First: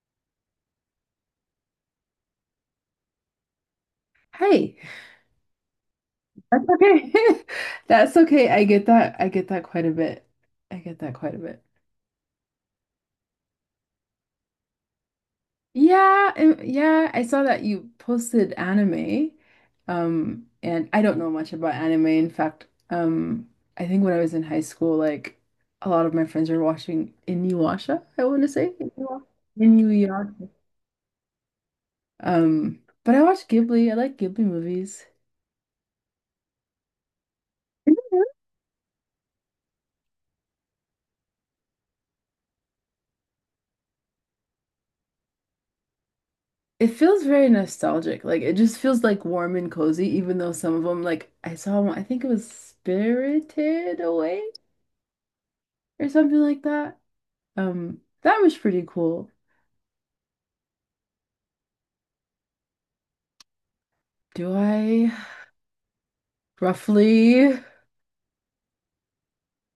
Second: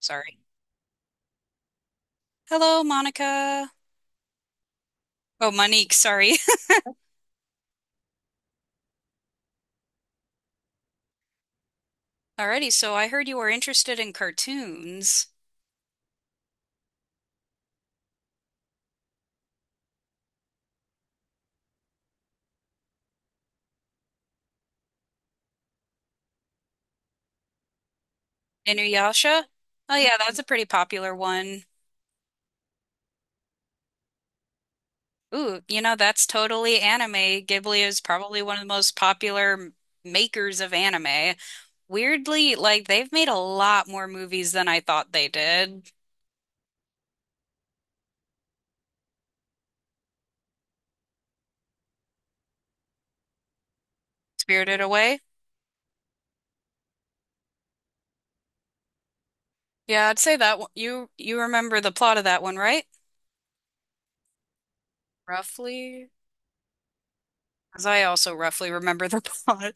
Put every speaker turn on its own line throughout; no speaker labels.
Sorry. Hello, Monica.
Hey,
Oh, Monique, sorry.
that's okay. That's okay. I get that. I get that quite a bit. I get that quite a bit.
Alrighty, so I heard you were interested in cartoons.
Yeah, yeah, I saw that you posted anime. And I don't know much about anime. In fact, I think when I was in high school, like a lot of my friends were watching Inuyasha, I want to say. Inuyasha.
Inuyasha? Oh yeah, that's a
Inuyasha.
pretty popular one.
But I watched Ghibli. I like Ghibli movies.
Ooh, you know, that's totally anime. Ghibli is probably one of the most popular makers of anime. Weirdly, like they've made a lot more movies than I thought they did.
It feels very nostalgic. Like it just feels like warm and cozy, even though some of them, like I saw one, I think it was Spirited Away
Spirited Away?
or something like that. That was pretty cool.
Yeah, I'd say that one. You remember the plot of that one, right?
Do I
Roughly,
roughly?
because I also roughly remember the plot.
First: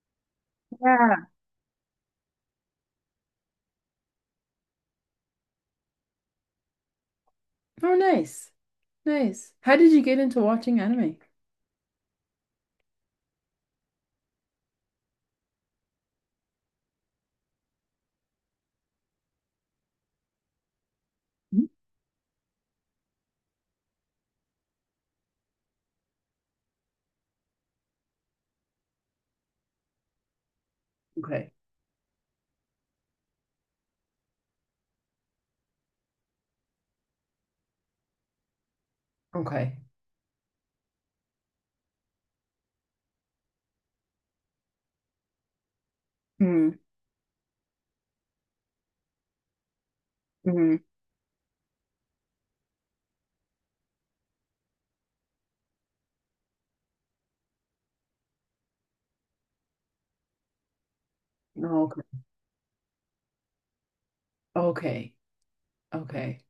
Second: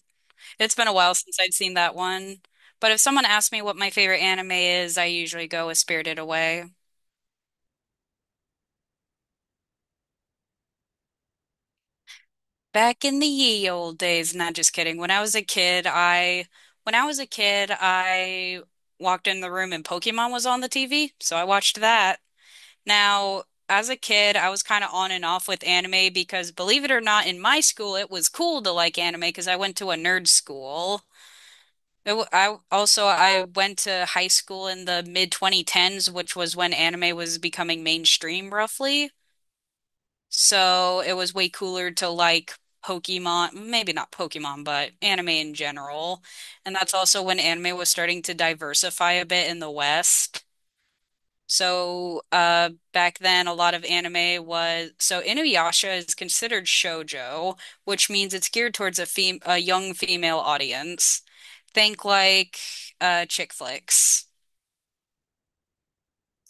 It's been a while
Yeah.
since I'd seen that one. But if someone asks me what my favorite anime is, I usually go with Spirited Away.
Oh, nice. Nice. How did you get into watching anime?
Back in the ye old days, not just kidding. When I was a kid, I walked in the room and Pokemon was on the TV, so I
Hmm?
watched that. Now, as a kid, I was kind of on and off with anime because believe it or not, in my school it was cool to like anime because I went to a nerd school.
Okay.
I went to high school in the mid 2010s, which was when anime was becoming mainstream roughly.
Okay.
So it was way cooler to like Pokemon, maybe not Pokemon, but anime in general.
Mm,
And that's also when anime was starting to diversify a bit in the West.
mm,
So back then a lot of anime was so Inuyasha is considered shoujo, which means it's geared towards a fem a young female audience. Think
okay.
like chick flicks.
Okay. Okay.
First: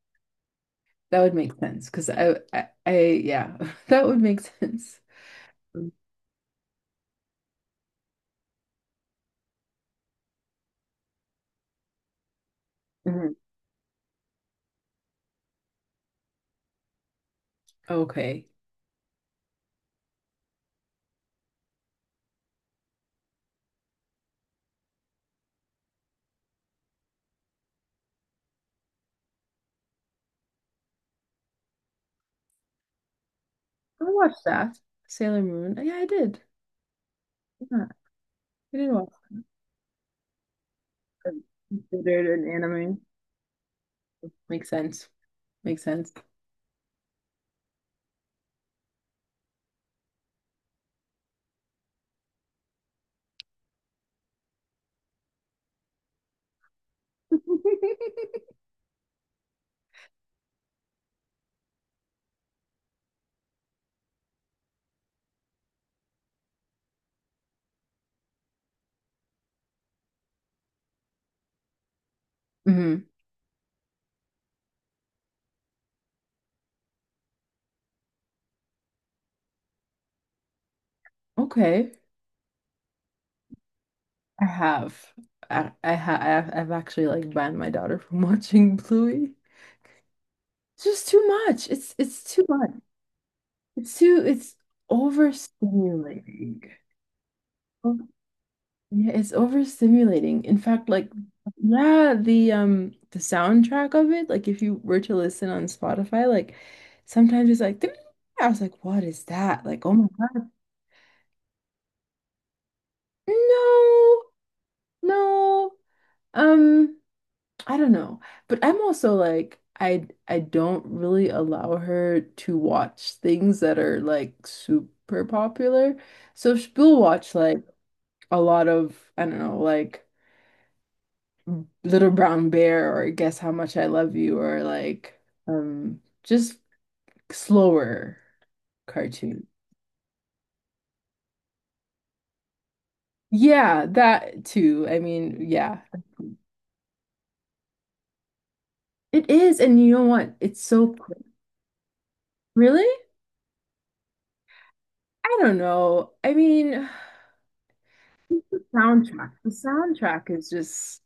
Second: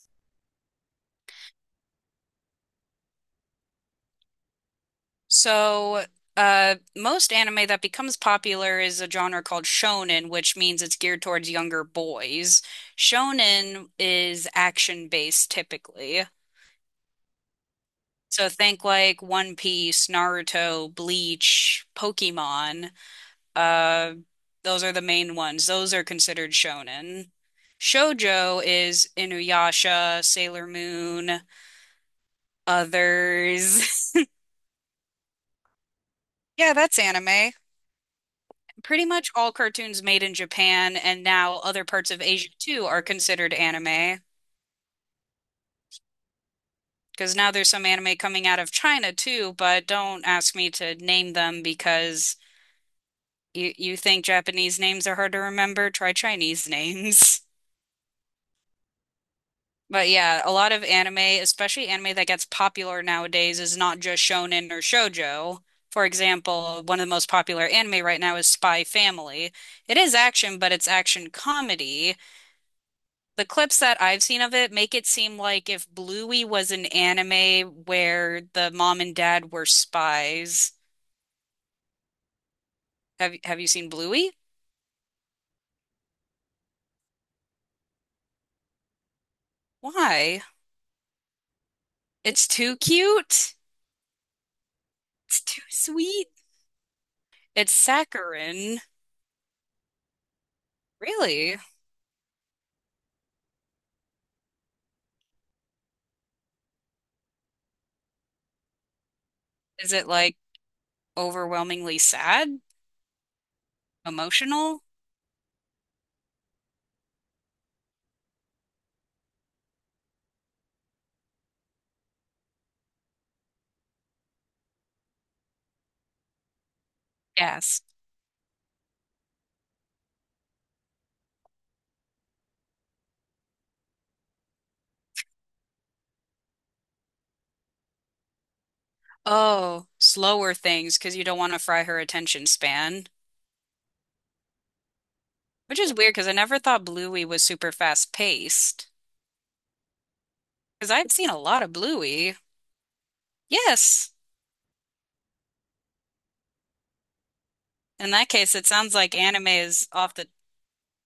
That would make sense because yeah, that would make sense. Mm.
So, most anime that becomes popular is a genre called shonen, which means it's geared towards younger boys.
Mhm.
Shonen is action based typically.
Okay.
So, think like One Piece, Naruto, Bleach, Pokemon. Uh, those are the main ones. Those are considered shonen. Shoujo is Inuyasha, Sailor Moon,
I
others.
watched that. Sailor Moon. Yeah, I did.
Yeah, that's anime.
Yeah, I did
Pretty
watch
much all cartoons made in Japan and
it.
now other parts of
Considered an
Asia too
anime.
are considered anime.
Makes sense. Makes sense.
Because now there's some anime coming out of China too, but don't ask me to name them because you think Japanese names are hard to remember? Try Chinese names. But yeah, a lot of anime, especially anime that gets popular nowadays, is not just shonen or shoujo. For example, one of the most popular anime right now is Spy Family. It is action, but it's action comedy.
Hmm.
The clips that I've seen of it make it seem like if Bluey was an anime where the mom and dad were spies.
Okay.
Have you seen Bluey?
I have. I've actually like banned my daughter from watching Bluey.
Why?
It's just too much. It's too
It's
much.
too cute.
It's
It's too sweet.
overstimulating.
It's saccharine.
Yeah, it's overstimulating. In fact, like
Really?
yeah, the soundtrack of it, like if you were to listen on Spotify, like sometimes it's like I was like, what is that? Like, oh
Is it
my
like
God.
overwhelmingly sad?
No,
Emotional?
no. Um, I don't know. But I'm also like I don't really allow her to watch things that are like super popular. So she'll watch like
Yes.
a lot of, I don't know, like Little Brown Bear or Guess How Much I Love You or like just slower cartoon.
Oh, slower things because you don't want to fry her attention span.
Yeah, that too. I mean, yeah.
Which is weird because I never thought Bluey was super fast paced.
It is, and you know what? It's so
Because I've
quick.
seen a lot of Bluey.
Really?
Yes.
I don't know. I mean,
In that case,
the
it sounds like
soundtrack.
anime
The
is off the
soundtrack is just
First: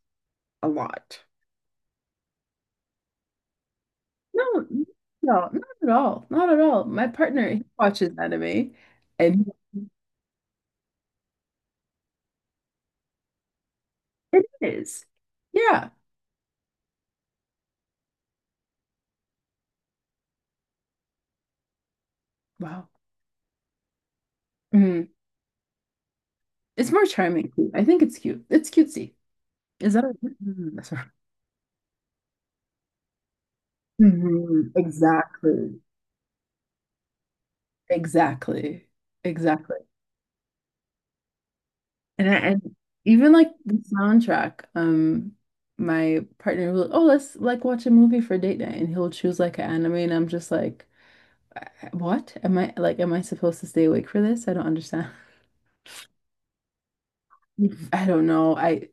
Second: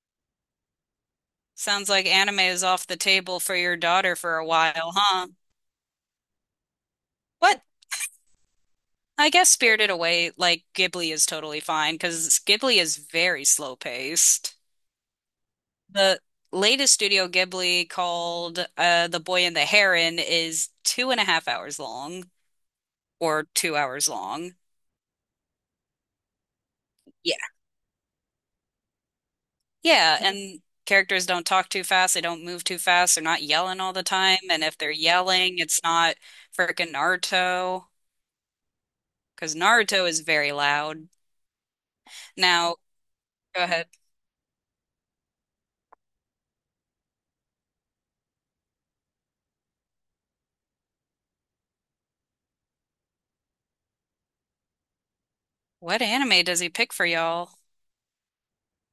a lot.
sounds like anime is off the table for your daughter for a
No,
while, huh?
no, not at all. Not at all. My partner,
What?
he watches anime
I
and
guess Spirited Away, like Ghibli, is totally fine because Ghibli is very slow
it
paced.
is. Yeah.
The latest Studio Ghibli called The Boy and the Heron is two and a half hours long
Wow.
or 2 hours long.
Mm-hmm. It's more
Yeah.
charming too. I think it's cute. It's cutesy. Is that a—
Yeah, and
Mhm, that's right.
characters don't talk too fast, they don't move too fast, they're not yelling all the time, and
Mhm,
if they're yelling,
exactly.
it's not freaking Naruto.
Exactly.
Because
Exactly.
Naruto is very loud.
And
Now,
even like
go
the
ahead.
soundtrack, my partner will, oh, let's like watch a movie for date night, and he'll choose like an anime, and I'm just like, "Uh, what? Am I supposed to stay awake for this? I don't understand."
What anime does he pick for y'all?
I don't know. I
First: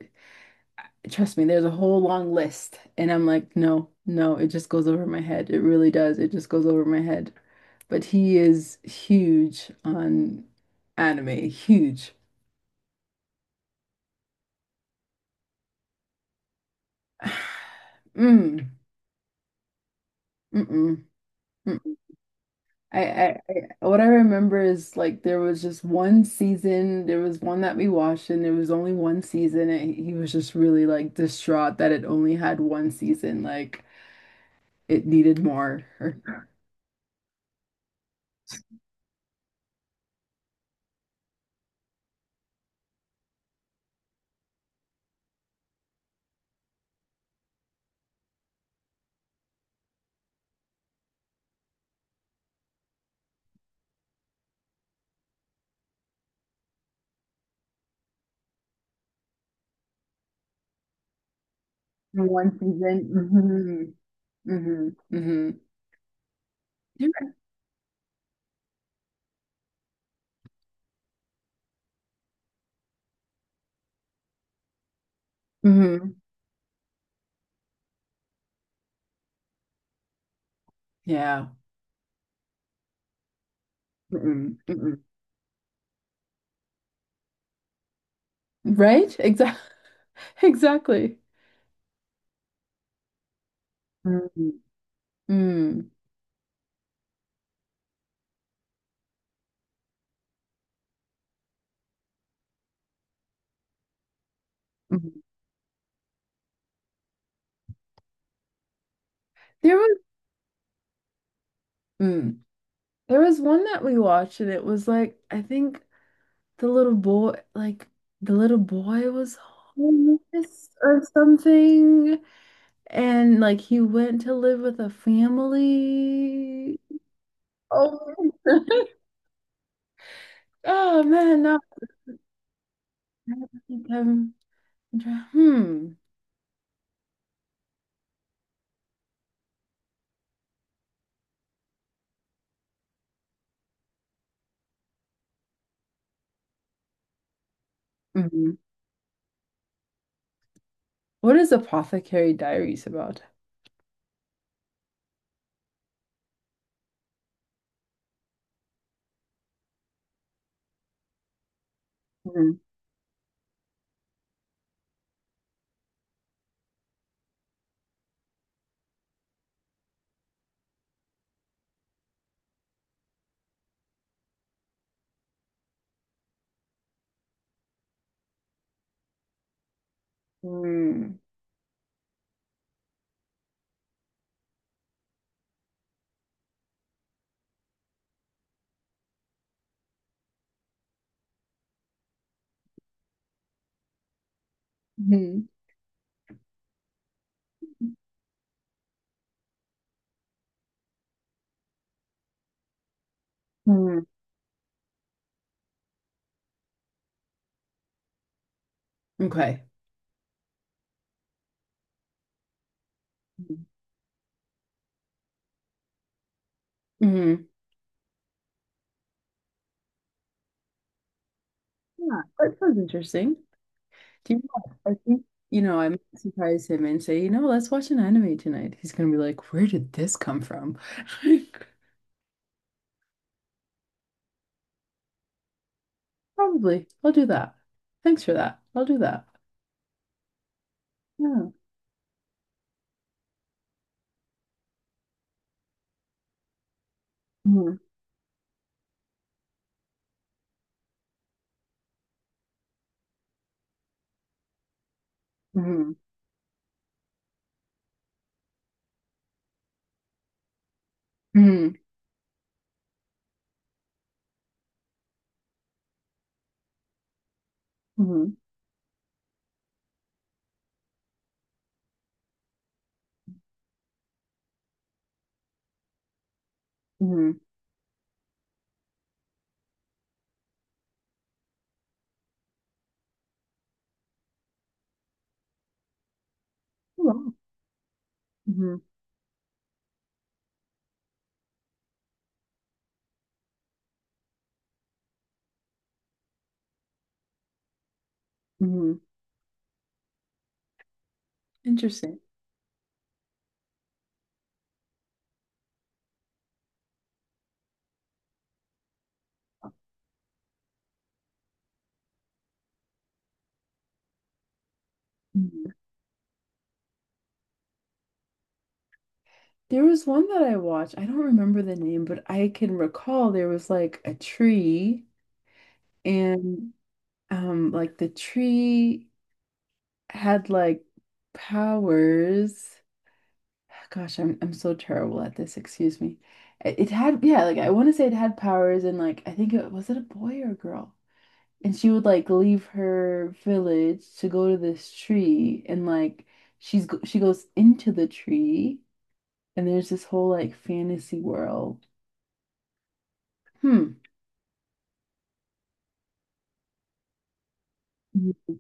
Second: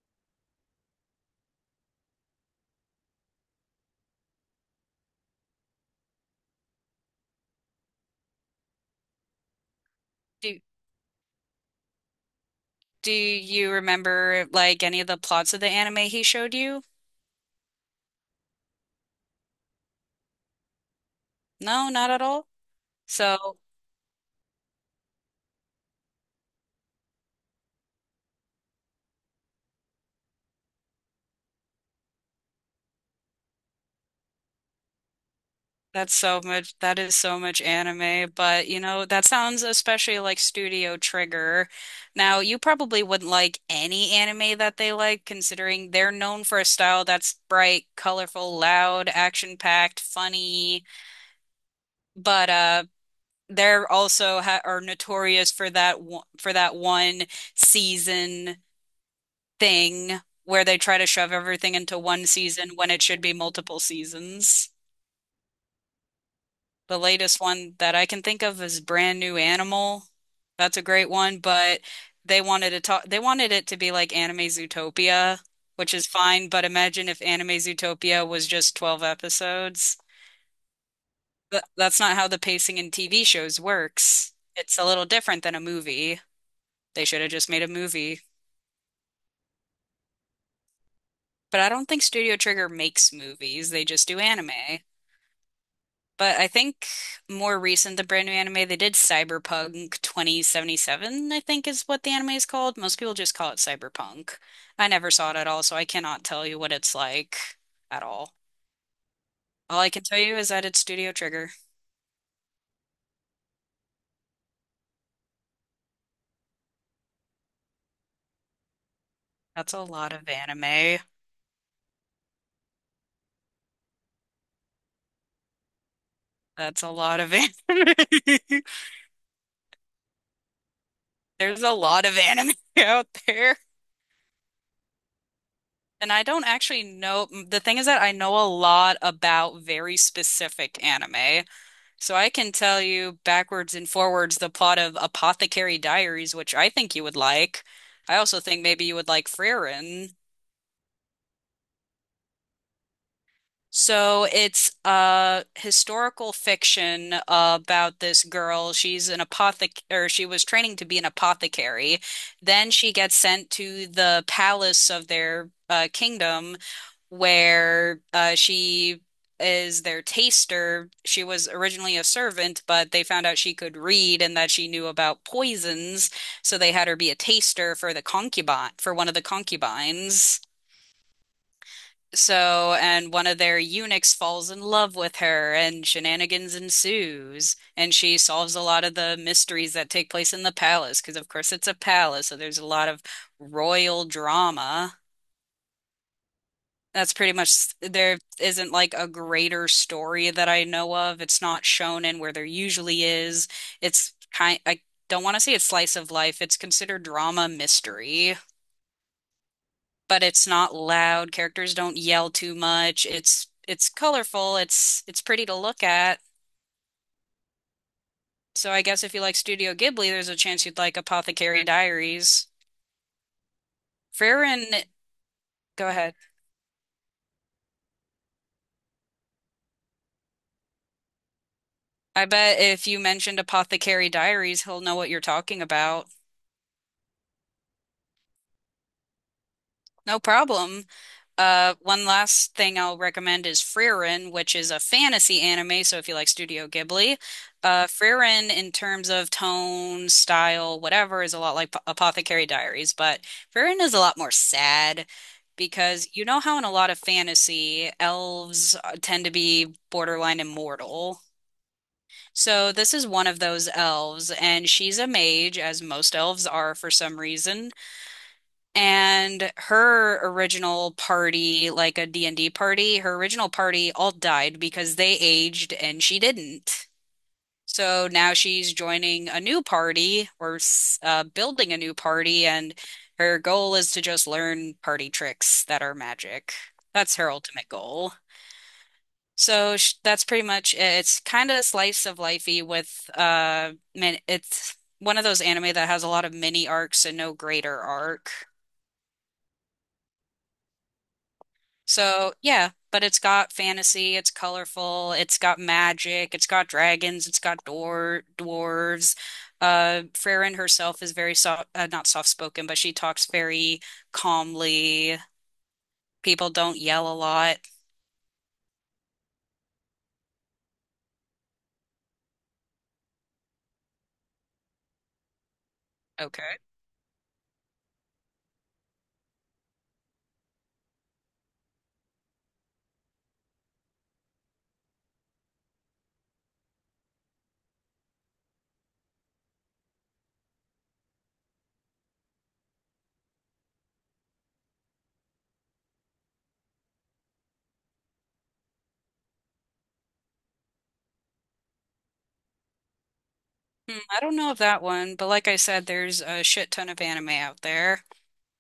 Trust me, there's a whole long list. And I'm like, no, no, it just goes over my head. It really does. It just goes over my head. But he is huge on
Do
anime, huge.
do you remember like any of the plots of the anime he showed you?
Mm, mm-mm,
No,
mm-mm.
not at all. So
What I remember is like there was just one season. There was one that we watched, and it was only one season. And he was just really like distraught that it only had one season. Like it needed more.
that's so much that is so much anime, but you know, that sounds especially like Studio Trigger. Now, you probably wouldn't like any anime that they like, considering they're known for a style that's bright, colorful, loud, action-packed, funny. But they're also ha are notorious for that one, season thing where they try to shove everything into one
One
season when it should be multiple
season. Hmm,
seasons.
hmm, hmm.
The latest one that I can think of is Brand New Animal. That's a great one, but they wanted it to be like Anime Zootopia, which is
Mhm.
fine, but imagine if Anime Zootopia was just 12 episodes.
Yeah.
But that's not how the pacing in TV shows works.
Mm-mm.
It's a
Mm-mm.
little different than a movie. They should have just made a movie.
Right? Exactly. Exactly.
But I don't think Studio Trigger makes movies, they just do anime.
Mm. Mm.
But I think more recent than brand new anime, they did Cyberpunk 2077, I think is what the anime is called. Most people just call it Cyberpunk. I never
Mm.
saw it at all, so I cannot tell you what it's like at all.
There
All I
was
can tell you is that it's Studio Trigger.
mm. There was one that we watched and it was like I think the little boy like the little boy was
That's a lot of
homeless
anime.
or something and like he went to live with a family.
That's a lot of anime.
Oh, oh man, no.
There's a lot of anime out
I don't
there.
think I'm— Hmm.
And I don't actually know. The thing is that I know a lot about very specific anime. So I can tell you backwards and forwards the plot of Apothecary Diaries, which I think you would like. I also
Mhm.
think maybe you would like Frieren.
What is Apothecary Diaries about?
So it's a historical fiction about this girl. She's an apothec or she was training to be an apothecary.
Mhm.
Then she gets sent to the palace of their kingdom where she is their taster. She was originally a servant, but they found out she could read and that she knew about poisons, so they had her be a taster for the concubine, for one of the concubines.
Hmm.
So, and one of their eunuchs falls in love with her, and shenanigans ensues. And she solves a lot of the mysteries that take place in the palace, because of course it's a palace, so there's a lot of royal drama.
Mhm.
That's pretty much there isn't like a greater story that I know of. It's not shown in where there usually is.
Mm.
It's kind I don't want to say it's slice of life. It's considered drama mystery,
Okay.
but it's not loud. Characters don't yell too much. It's
Mm.
it's colorful. It's pretty to look at.
Mhm.
So I guess if you like Studio Ghibli, there's a chance you'd like Apothecary
Yeah,
Diaries.
that sounds interesting. Do you know
Farron,
what? I think,
go
I might
ahead.
surprise him and say, let's watch an anime tonight. He's gonna be like, where did this come from? Like,
I bet if you mentioned Apothecary Diaries, he'll know what you're talking about.
probably. I'll do that. Thanks for that. I'll do that.
No problem.
Yeah.
One last thing I'll recommend is Frieren, which is a fantasy anime. So if you like Studio Ghibli,
Hmm,
Frieren in terms of tone, style, whatever, is a lot like Apothecary Diaries, but Frieren is a lot more sad
hmm,
because you know how in a lot of fantasy, elves tend to be borderline immortal.
hmm,
So this is one of those elves, and she's a mage, as most elves are for some reason,
hmm,
and her original party, like a D and d party, her original party all died because they aged and she didn't.
hmm.
So now she's joining a new party or building a new party, and her goal is to just learn party tricks that are magic. That's her
Wow.
ultimate goal.
Hmm,
So sh that's pretty much it. It's kind of slice of lifey with man, it's one of those anime that has a lot of mini arcs and no greater arc.
hmm. Interesting.
So, yeah, but it's got fantasy, it's colorful, it's got magic, it's got dragons, it's got dwarves. Farron herself is very soft, not soft-spoken, but she talks very calmly.
Mhm.
People don't yell a lot.
There was one that I watched. I don't remember the name, but I can recall there was like a tree.
Okay.
And like the tree had like powers. Gosh, I'm so terrible at this, excuse me. It had yeah, like I want to say it had powers and like I think it was it a boy or a girl? And she would like leave her village to go to this tree and like she goes into the tree and there's this whole like fantasy world. Hmm.
Hmm, I don't know of that one, but like I said, there's a shit ton of anime out there.
Mhm.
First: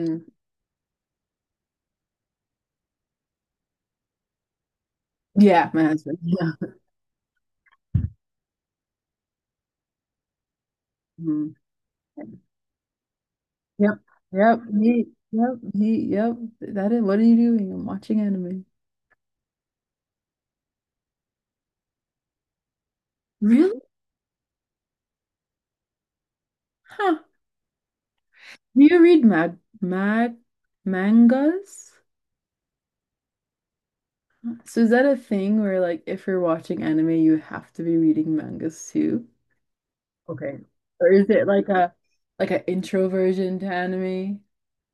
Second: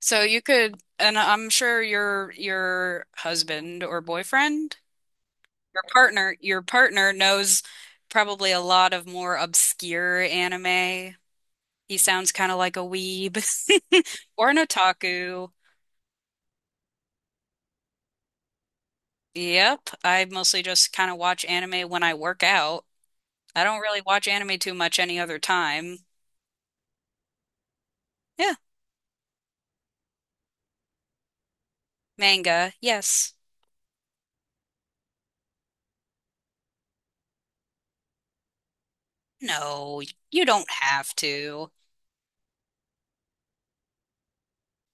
So you could, and I'm sure your husband or boyfriend.
Yeah, my husband. Yeah.
Your partner knows probably a lot of more obscure anime.
Mhm.
He sounds kind of like a weeb
Yep.
or an
Yep. He, yep.
otaku.
He, yep. That is, what are you doing? I'm watching anime.
Yep, I mostly just kind of watch anime when I work out. I
Really?
don't really watch anime too much any other time.
Huh.
Yeah,
Do you read mangas?
manga, yes.
So is that a thing where like if you're watching anime, you have to be reading mangas too?
No, you
Okay.
don't
Or
have
is it
to.
like an intro version to anime?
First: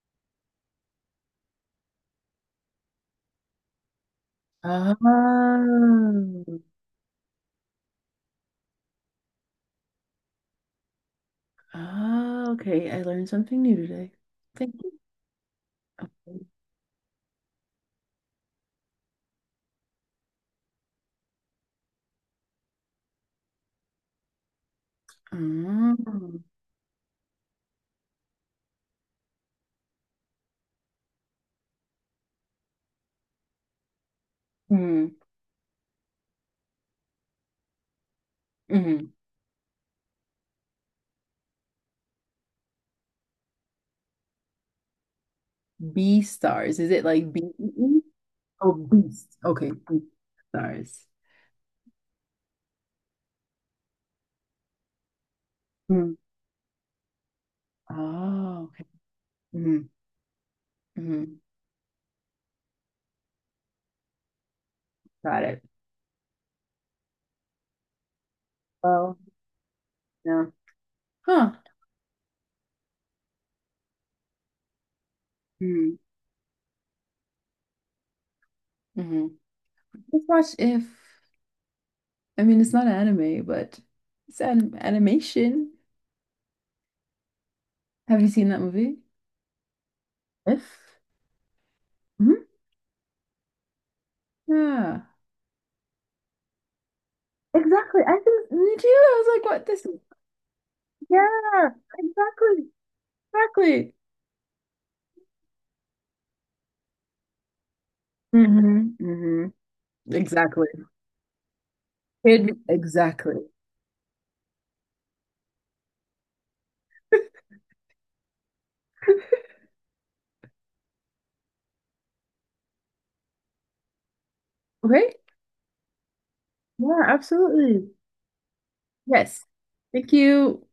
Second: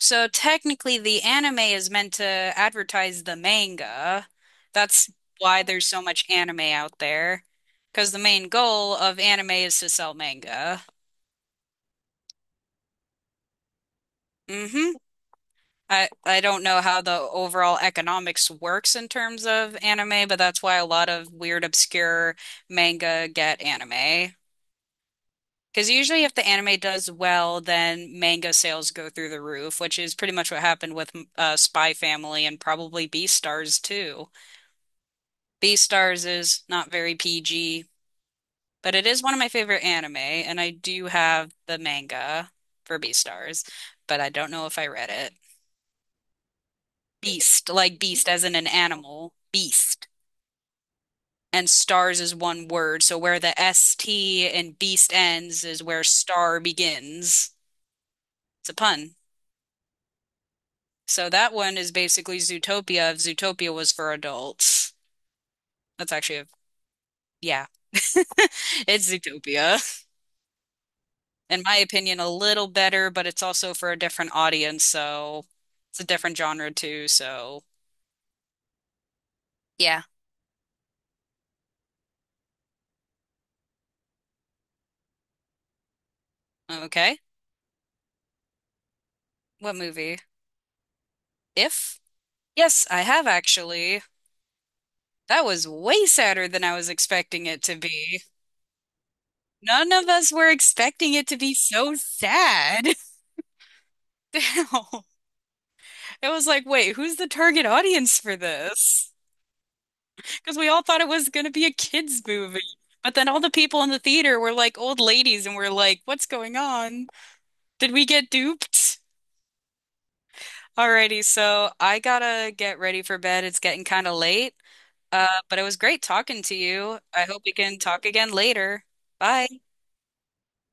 So technically, the anime is meant to advertise the manga. That's why there's so much
Oh.
anime out there, because the main goal of anime is to sell manga.
Oh, okay. I learned something new today. Thank
Hmm.
you.
I
Okay.
don't know how the overall economics works in terms of anime, but that's why a lot of weird, obscure manga get anime. Because usually,
Oh.
if the anime does well, then manga sales go through the roof, which is pretty much what happened with Spy Family and probably Beastars too.
Hmm.
Beastars is not very PG, but
Mm-hmm.
it is one of my favorite anime, and I do have the manga for Beastars, but I don't know if I read it.
B stars. Is it like B? E
Beast, like
E?
beast as in an
Oh,
animal,
beast. Okay, beast
beast.
stars.
And stars is one word, so where the s t and beast ends is where
Hmm.
star begins.
Oh,
It's a
okay.
pun.
Hmm,
So
hmm.
that one is basically Zootopia if Zootopia was for adults.
Got it.
That's actually a, yeah, it's
Well,
Zootopia.
yeah. Huh.
In my opinion, a little better, but it's also for a different audience, so
Hmm.
it's a different genre too, so
Hmm.
yeah.
Let's watch If. I mean, it's not anime, but it's an animation.
Okay.
Have you seen that movie?
What movie?
If?
If?
Hmm.
Yes, I have actually.
Yeah.
That was way sadder than I was expecting it to
Exactly. I
be.
think me too. I was like, what this?
None of us were expecting it to be
Yeah,
so
exactly.
sad.
Exactly.
It was like, wait, who's the target audience for
Hmm,
this?
hmm.
Because
Exactly.
we all thought it was going to be a kids'
Kid,
movie. But then all
exactly.
the people in the theater were like old ladies, and we're like, what's going on? Did we get duped? Alrighty, so I gotta get ready for bed. It's getting kind of late.
Okay.
But it was great talking to you.
Yeah,
I hope we can
absolutely.
talk again later.
Yes.
Bye.
Thank you.